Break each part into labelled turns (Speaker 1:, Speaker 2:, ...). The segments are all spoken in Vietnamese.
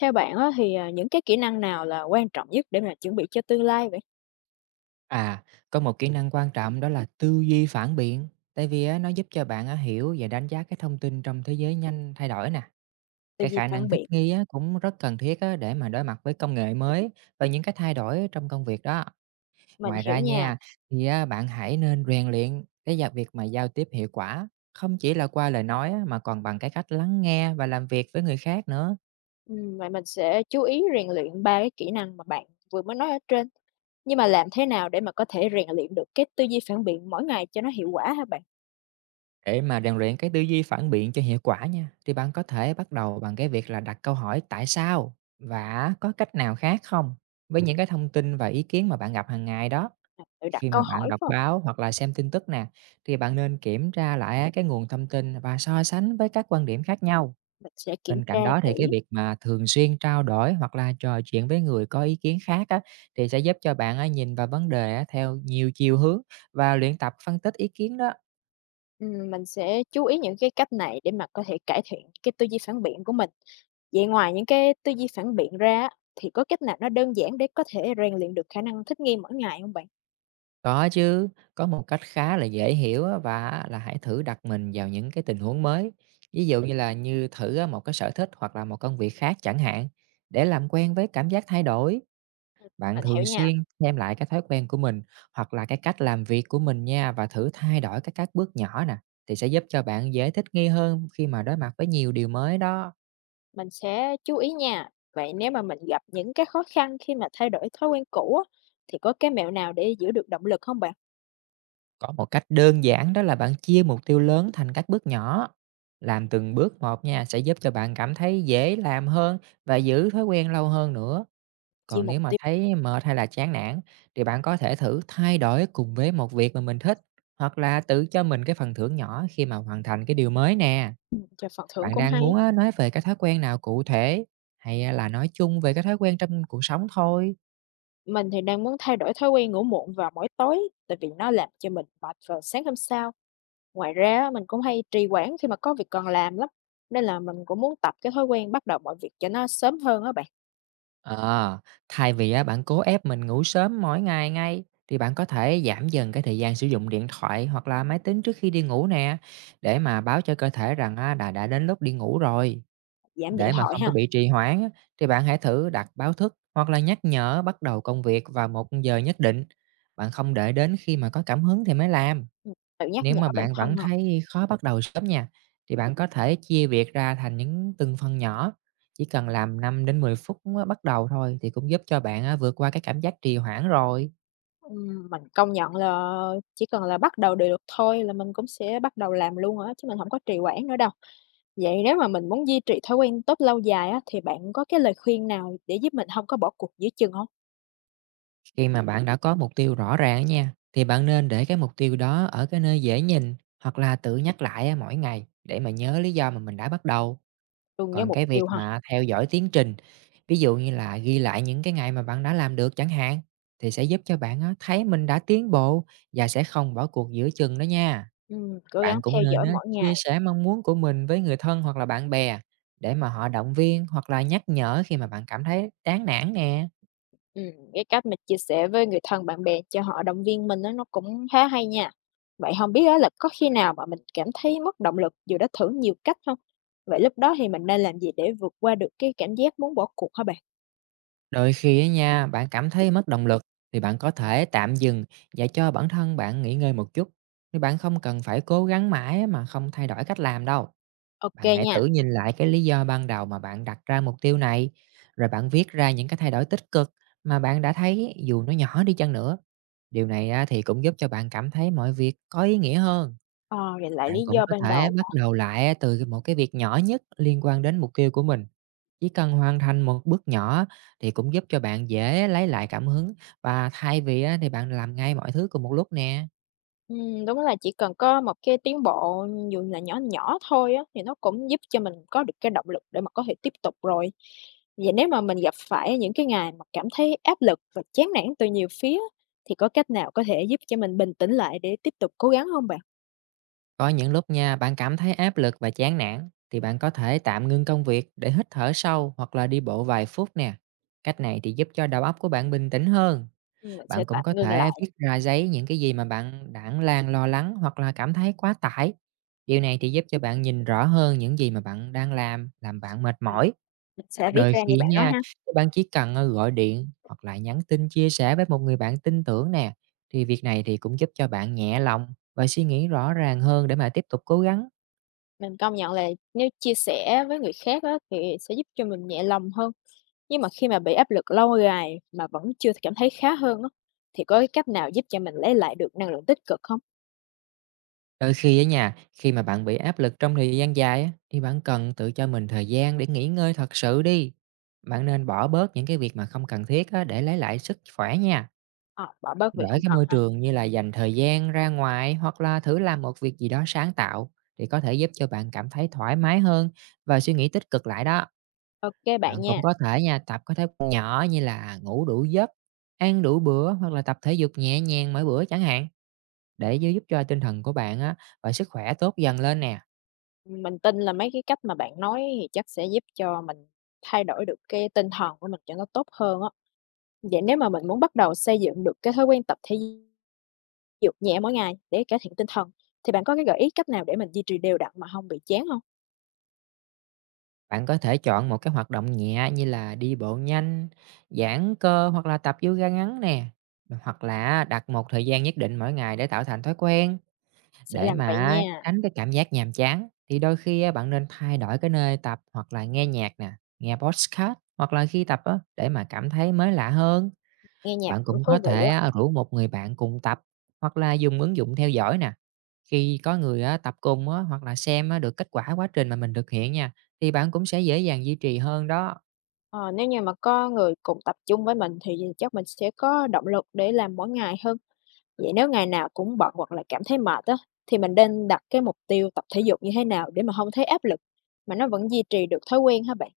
Speaker 1: Theo bạn á, thì, những cái kỹ năng nào là quan trọng nhất để mà chuẩn bị cho tương lai vậy?
Speaker 2: À, có một kỹ năng quan trọng đó là tư duy phản biện, tại vì á, nó giúp cho bạn á, hiểu và đánh giá cái thông tin trong thế giới nhanh thay đổi nè.
Speaker 1: Tư
Speaker 2: Cái
Speaker 1: duy
Speaker 2: khả năng
Speaker 1: phản
Speaker 2: thích
Speaker 1: biện.
Speaker 2: nghi á, cũng rất cần thiết á, để mà đối mặt với công nghệ mới và những cái thay đổi trong công việc đó.
Speaker 1: Mình
Speaker 2: Ngoài
Speaker 1: hiểu
Speaker 2: ra
Speaker 1: nha.
Speaker 2: nha, thì á, bạn hãy nên rèn luyện cái việc mà giao tiếp hiệu quả, không chỉ là qua lời nói á, mà còn bằng cái cách lắng nghe và làm việc với người khác nữa.
Speaker 1: Vậy mình sẽ chú ý rèn luyện 3 cái kỹ năng mà bạn vừa mới nói ở trên. Nhưng mà làm thế nào để mà có thể rèn luyện được cái tư duy phản biện mỗi ngày cho nó hiệu quả hả bạn?
Speaker 2: Để mà rèn luyện cái tư duy phản biện cho hiệu quả nha, thì bạn có thể bắt đầu bằng cái việc là đặt câu hỏi tại sao và có cách nào khác không với những cái thông tin và ý kiến mà bạn gặp hàng ngày đó.
Speaker 1: Tự đặt
Speaker 2: Khi
Speaker 1: câu
Speaker 2: mà bạn
Speaker 1: hỏi phải
Speaker 2: đọc
Speaker 1: hông?
Speaker 2: báo hoặc là xem tin tức nè, thì bạn nên kiểm tra lại á, cái nguồn thông tin và so sánh với các quan điểm khác nhau.
Speaker 1: Mình sẽ kiểm
Speaker 2: Bên
Speaker 1: tra
Speaker 2: cạnh đó thì cái
Speaker 1: kỹ.
Speaker 2: việc mà thường xuyên trao đổi hoặc là trò chuyện với người có ý kiến khác á, thì sẽ giúp cho bạn á, nhìn vào vấn đề á, theo nhiều chiều hướng và luyện tập phân tích ý kiến đó.
Speaker 1: Mình sẽ chú ý những cái cách này để mà có thể cải thiện cái tư duy phản biện của mình. Vậy ngoài những cái tư duy phản biện ra á, thì có cách nào nó đơn giản để có thể rèn luyện được khả năng thích nghi mỗi ngày không bạn?
Speaker 2: Có chứ, có một cách khá là dễ hiểu á và á là hãy thử đặt mình vào những cái tình huống mới. Ví dụ như là như thử á một cái sở thích hoặc là một công việc khác chẳng hạn, để làm quen với cảm giác thay đổi. Bạn
Speaker 1: Mình
Speaker 2: thường
Speaker 1: hiểu nha.
Speaker 2: xuyên xem lại cái thói quen của mình hoặc là cái cách làm việc của mình nha và thử thay đổi các bước nhỏ nè, thì sẽ giúp cho bạn dễ thích nghi hơn khi mà đối mặt với nhiều điều mới đó.
Speaker 1: Mình sẽ chú ý nha. Vậy nếu mà mình gặp những cái khó khăn khi mà thay đổi thói quen cũ á, thì có cái mẹo nào để giữ được động lực không bạn?
Speaker 2: Có một cách đơn giản đó là bạn chia mục tiêu lớn thành các bước nhỏ. Làm từng bước một nha sẽ giúp cho bạn cảm thấy dễ làm hơn và giữ thói quen lâu hơn nữa.
Speaker 1: Chia
Speaker 2: Còn
Speaker 1: mục
Speaker 2: nếu mà
Speaker 1: tiêu.
Speaker 2: thấy mệt hay là chán nản thì bạn có thể thử thay đổi cùng với một việc mà mình thích hoặc là tự cho mình cái phần thưởng nhỏ khi mà hoàn thành cái điều mới nè.
Speaker 1: Cho phần thưởng
Speaker 2: Bạn
Speaker 1: cũng
Speaker 2: đang
Speaker 1: hay.
Speaker 2: muốn á, nói về cái thói quen nào cụ thể hay là nói chung về cái thói quen trong cuộc sống thôi?
Speaker 1: Mình thì đang muốn thay đổi thói quen ngủ muộn vào mỗi tối, tại vì nó làm cho mình mệt vào sáng hôm sau. Ngoài ra á, mình cũng hay trì hoãn khi mà có việc còn làm lắm. Nên là mình cũng muốn tập cái thói quen bắt đầu mọi việc cho nó sớm hơn á bạn.
Speaker 2: Ờ, thay vì á, bạn cố ép mình ngủ sớm mỗi ngày ngay thì bạn có thể giảm dần cái thời gian sử dụng điện thoại hoặc là máy tính trước khi đi ngủ nè để mà báo cho cơ thể rằng á, đã đến lúc đi ngủ rồi.
Speaker 1: Giảm điện
Speaker 2: Để mà
Speaker 1: thoại
Speaker 2: không có
Speaker 1: ha.
Speaker 2: bị trì hoãn á, thì bạn hãy thử đặt báo thức hoặc là nhắc nhở bắt đầu công việc vào một giờ nhất định. Bạn không để đến khi mà có cảm hứng thì mới làm.
Speaker 1: Ừ, tự nhắc
Speaker 2: Nếu
Speaker 1: nhở
Speaker 2: mà
Speaker 1: bản
Speaker 2: bạn
Speaker 1: thân
Speaker 2: vẫn
Speaker 1: hơn.
Speaker 2: thấy khó bắt đầu sớm nha, thì bạn có thể chia việc ra thành những từng phần nhỏ, chỉ cần làm 5 đến 10 phút á, bắt đầu thôi thì cũng giúp cho bạn á, vượt qua cái cảm giác trì hoãn rồi.
Speaker 1: Mình công nhận là chỉ cần là bắt đầu được thôi là mình cũng sẽ bắt đầu làm luôn rồi á, chứ mình không có trì hoãn nữa đâu. Vậy nếu mà mình muốn duy trì thói quen tốt lâu dài á, thì bạn có cái lời khuyên nào để giúp mình không có bỏ cuộc giữa chừng không?
Speaker 2: Khi mà bạn đã có mục tiêu rõ ràng á nha, thì bạn nên để cái mục tiêu đó ở cái nơi dễ nhìn hoặc là tự nhắc lại á, mỗi ngày để mà nhớ lý do mà mình đã bắt đầu.
Speaker 1: Luôn với
Speaker 2: Còn
Speaker 1: mục
Speaker 2: cái việc
Speaker 1: tiêu ha.
Speaker 2: mà theo dõi tiến trình, ví dụ như là ghi lại những cái ngày mà bạn đã làm được chẳng hạn, thì sẽ giúp cho bạn á, thấy mình đã tiến bộ và sẽ không bỏ cuộc giữa chừng đó nha.
Speaker 1: Cố gắng
Speaker 2: Bạn cũng
Speaker 1: theo
Speaker 2: nên
Speaker 1: dõi
Speaker 2: á,
Speaker 1: mỗi
Speaker 2: chia
Speaker 1: ngày.
Speaker 2: sẻ mong muốn của mình với người thân hoặc là bạn bè để mà họ động viên hoặc là nhắc nhở khi mà bạn cảm thấy chán nản nè.
Speaker 1: Ừm, cái cách mình chia sẻ với người thân, bạn bè cho họ động viên mình á, nó cũng khá hay nha. Vậy không biết á là có khi nào mà mình cảm thấy mất động lực dù đã thử nhiều cách không? Vậy lúc đó thì mình nên làm gì để vượt qua được cái cảm giác muốn bỏ cuộc hả bạn?
Speaker 2: Đôi khi á nha, bạn cảm thấy mất động lực thì bạn có thể tạm dừng và cho bản thân bạn nghỉ ngơi một chút. Thì bạn không cần phải cố gắng mãi mà không thay đổi cách làm đâu.
Speaker 1: Ok
Speaker 2: Bạn hãy
Speaker 1: nha.
Speaker 2: thử nhìn lại cái lý do ban đầu mà bạn đặt ra mục tiêu này, rồi bạn viết ra những cái thay đổi tích cực mà bạn đã thấy dù nó nhỏ đi chăng nữa. Điều này á, thì cũng giúp cho bạn cảm thấy mọi việc có ý nghĩa hơn.
Speaker 1: Ờ, vậy lại lý
Speaker 2: Bạn cũng
Speaker 1: do
Speaker 2: có
Speaker 1: ban
Speaker 2: thể
Speaker 1: đầu.
Speaker 2: bắt đầu lại từ một cái việc nhỏ nhất liên quan đến mục tiêu của mình. Chỉ cần hoàn thành một bước nhỏ thì cũng giúp cho bạn dễ lấy lại cảm hứng và thay vì á, thì bạn làm ngay mọi thứ cùng một lúc nè.
Speaker 1: Đúng là chỉ cần có một cái tiến bộ dù là nhỏ nhỏ thôi á, thì nó cũng giúp cho mình có được cái động lực để mà có thể tiếp tục rồi. Vậy nếu mà mình gặp phải những cái ngày mà cảm thấy áp lực và chán nản từ nhiều phía, thì có cách nào có thể giúp cho mình bình tĩnh lại để tiếp tục cố gắng không bạn?
Speaker 2: Có những lúc nha, bạn cảm thấy áp lực và chán nản thì bạn có thể tạm ngưng công việc để hít thở sâu hoặc là đi bộ vài phút nè. Cách này thì giúp cho đầu óc của bạn bình tĩnh hơn.
Speaker 1: Mình sẽ
Speaker 2: Bạn cũng
Speaker 1: tạm
Speaker 2: có
Speaker 1: ngừng
Speaker 2: thể
Speaker 1: lại.
Speaker 2: viết ra giấy những cái gì mà bạn đang lo lắng hoặc là cảm thấy quá tải. Điều này thì giúp cho bạn nhìn rõ hơn những gì mà bạn đang làm bạn mệt
Speaker 1: ờ,
Speaker 2: mỏi.
Speaker 1: mình sẽ viết
Speaker 2: Đôi
Speaker 1: ra
Speaker 2: khi
Speaker 1: như bạn nói
Speaker 2: nha,
Speaker 1: ha.
Speaker 2: các bạn chỉ cần, gọi điện hoặc là nhắn tin chia sẻ với một người bạn tin tưởng nè, thì việc này thì cũng giúp cho bạn nhẹ lòng và suy nghĩ rõ ràng hơn để mà tiếp tục cố gắng.
Speaker 1: Mình công nhận là nếu chia sẻ với người khác á, thì sẽ giúp cho mình nhẹ lòng hơn. Nhưng mà khi mà bị áp lực lâu dài mà vẫn chưa cảm thấy khá hơn á, thì có cái cách nào giúp cho mình lấy lại được năng lượng tích cực không?
Speaker 2: Đôi khi ở nhà khi mà bạn bị áp lực trong thời gian dài á, thì bạn cần tự cho mình thời gian để nghỉ ngơi thật sự đi. Bạn nên bỏ bớt những cái việc mà không cần thiết á để lấy lại sức khỏe nha.
Speaker 1: Ờ, bỏ bớt việc
Speaker 2: Đổi
Speaker 1: không
Speaker 2: cái
Speaker 1: cần
Speaker 2: môi
Speaker 1: ha.
Speaker 2: trường như là dành thời gian ra ngoài hoặc là thử làm một việc gì đó sáng tạo thì có thể giúp cho bạn cảm thấy thoải mái hơn và suy nghĩ tích cực lại đó.
Speaker 1: Ok bạn
Speaker 2: Bạn
Speaker 1: nha.
Speaker 2: cũng có thể nha, tập có thói quen nhỏ như là ngủ đủ giấc, ăn đủ bữa hoặc là tập thể dục nhẹ nhàng mỗi bữa chẳng hạn để giữ giúp cho tinh thần của bạn á và sức khỏe tốt dần lên nè.
Speaker 1: Mình tin là mấy cái cách mà bạn nói thì chắc sẽ giúp cho mình thay đổi được cái tinh thần của mình cho nó tốt hơn á. Vậy nếu mà mình muốn bắt đầu xây dựng được cái thói quen tập thể dục nhẹ mỗi ngày để cải thiện tinh thần, thì bạn có cái gợi ý cách nào để mình duy trì đều đặn mà không bị chán không?
Speaker 2: Bạn có thể chọn một cái hoạt động nhẹ như là đi bộ nhanh, giãn cơ hoặc là tập yoga ngắn nè. Hoặc là đặt một thời gian nhất định mỗi ngày để tạo thành thói quen
Speaker 1: Sẽ
Speaker 2: để
Speaker 1: làm vậy
Speaker 2: mà
Speaker 1: nha.
Speaker 2: tránh cái cảm giác nhàm chán. Thì đôi khi á, bạn nên thay đổi cái nơi tập hoặc là nghe nhạc nè, nghe podcast hoặc là khi tập á, để mà cảm thấy mới lạ hơn.
Speaker 1: Nghe nhạc
Speaker 2: Bạn
Speaker 1: cũng
Speaker 2: cũng có
Speaker 1: thú vị
Speaker 2: thể
Speaker 1: á.
Speaker 2: á, rủ một người bạn cùng tập hoặc là dùng ứng dụng theo dõi nè. Khi có người á, tập cùng á, hoặc là xem á, được kết quả quá trình mà mình thực hiện nha, thì bạn cũng sẽ dễ dàng duy trì hơn đó.
Speaker 1: Ờ, nếu như mà có người cùng tập trung với mình thì chắc mình sẽ có động lực để làm mỗi ngày hơn. Vậy nếu ngày nào cũng bận hoặc là cảm thấy mệt á, thì mình nên đặt cái mục tiêu tập thể dục như thế nào để mà không thấy áp lực mà nó vẫn duy trì được thói quen hả bạn?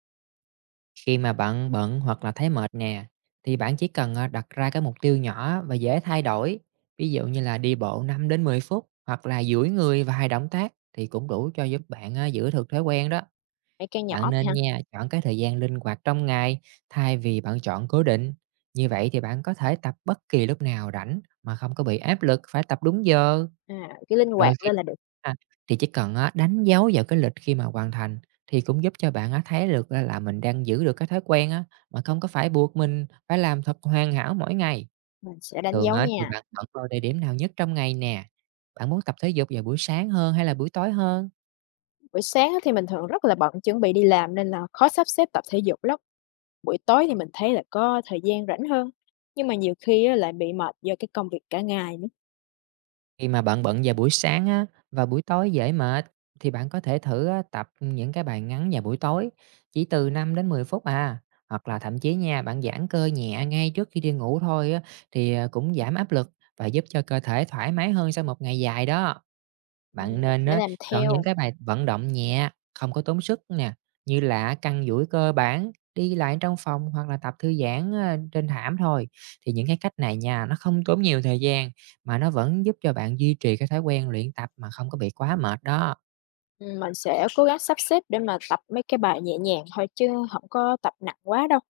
Speaker 2: Khi mà bạn bận hoặc là thấy mệt nè, thì bạn chỉ cần đặt ra cái mục tiêu nhỏ và dễ thay đổi. Ví dụ như là đi bộ 5 đến 10 phút hoặc là duỗi người vài động tác thì cũng đủ cho giúp bạn giữ được thói quen đó.
Speaker 1: Mấy cái nhỏ
Speaker 2: Bạn
Speaker 1: thôi
Speaker 2: nên
Speaker 1: ha.
Speaker 2: nha, chọn cái thời gian linh hoạt trong ngày thay vì bạn chọn cố định. Như vậy thì bạn có thể tập bất kỳ lúc nào rảnh mà không có bị áp lực phải tập đúng giờ.
Speaker 1: À, cái linh
Speaker 2: Đôi
Speaker 1: hoạt
Speaker 2: khi
Speaker 1: lên là được.
Speaker 2: à, thì chỉ cần á, đánh dấu vào cái lịch khi mà hoàn thành thì cũng giúp cho bạn á, thấy được là mình đang giữ được cái thói quen á, mà không có phải buộc mình phải làm thật hoàn hảo mỗi ngày.
Speaker 1: Mình sẽ đánh
Speaker 2: Thường
Speaker 1: dấu
Speaker 2: á, thì
Speaker 1: nha.
Speaker 2: bạn chọn vào địa điểm nào nhất trong ngày nè. Bạn muốn tập thể dục vào buổi sáng hơn hay là buổi tối hơn?
Speaker 1: Buổi sáng á thì mình thường rất là bận chuẩn bị đi làm nên là khó sắp xếp tập thể dục lắm. Buổi tối thì mình thấy là có thời gian rảnh hơn. Nhưng mà nhiều khi á lại bị mệt do cái công việc cả ngày nữa.
Speaker 2: Khi mà bạn bận vào buổi sáng á, và buổi tối dễ mệt thì bạn có thể thử á, tập những cái bài ngắn vào buổi tối, chỉ từ 5 đến 10 phút. Hoặc là thậm chí nha, bạn giãn cơ nhẹ ngay trước khi đi ngủ thôi á, thì cũng giảm áp lực và giúp cho cơ thể thoải mái hơn sau một ngày dài đó. Bạn
Speaker 1: Mình
Speaker 2: nên
Speaker 1: sẽ
Speaker 2: á,
Speaker 1: làm
Speaker 2: chọn những
Speaker 1: theo.
Speaker 2: cái bài vận động nhẹ, không có tốn sức nè, như là căng duỗi cơ bản, đi lại trong phòng hoặc là tập thư giãn, trên thảm thôi. Thì những cái cách này nha, nó không tốn nhiều thời gian mà nó vẫn giúp cho bạn duy trì cái thói quen luyện tập mà không có bị quá mệt đó.
Speaker 1: Mình sẽ cố gắng sắp xếp để mà tập mấy cái bài nhẹ nhàng thôi chứ không có tập nặng quá đâu.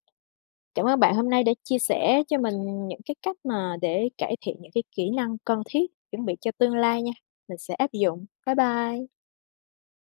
Speaker 1: Cảm ơn bạn hôm nay đã chia sẻ cho mình những cái cách mà để cải thiện những cái kỹ năng cần thiết chuẩn bị cho tương lai nha, mình sẽ áp dụng. Bye bye.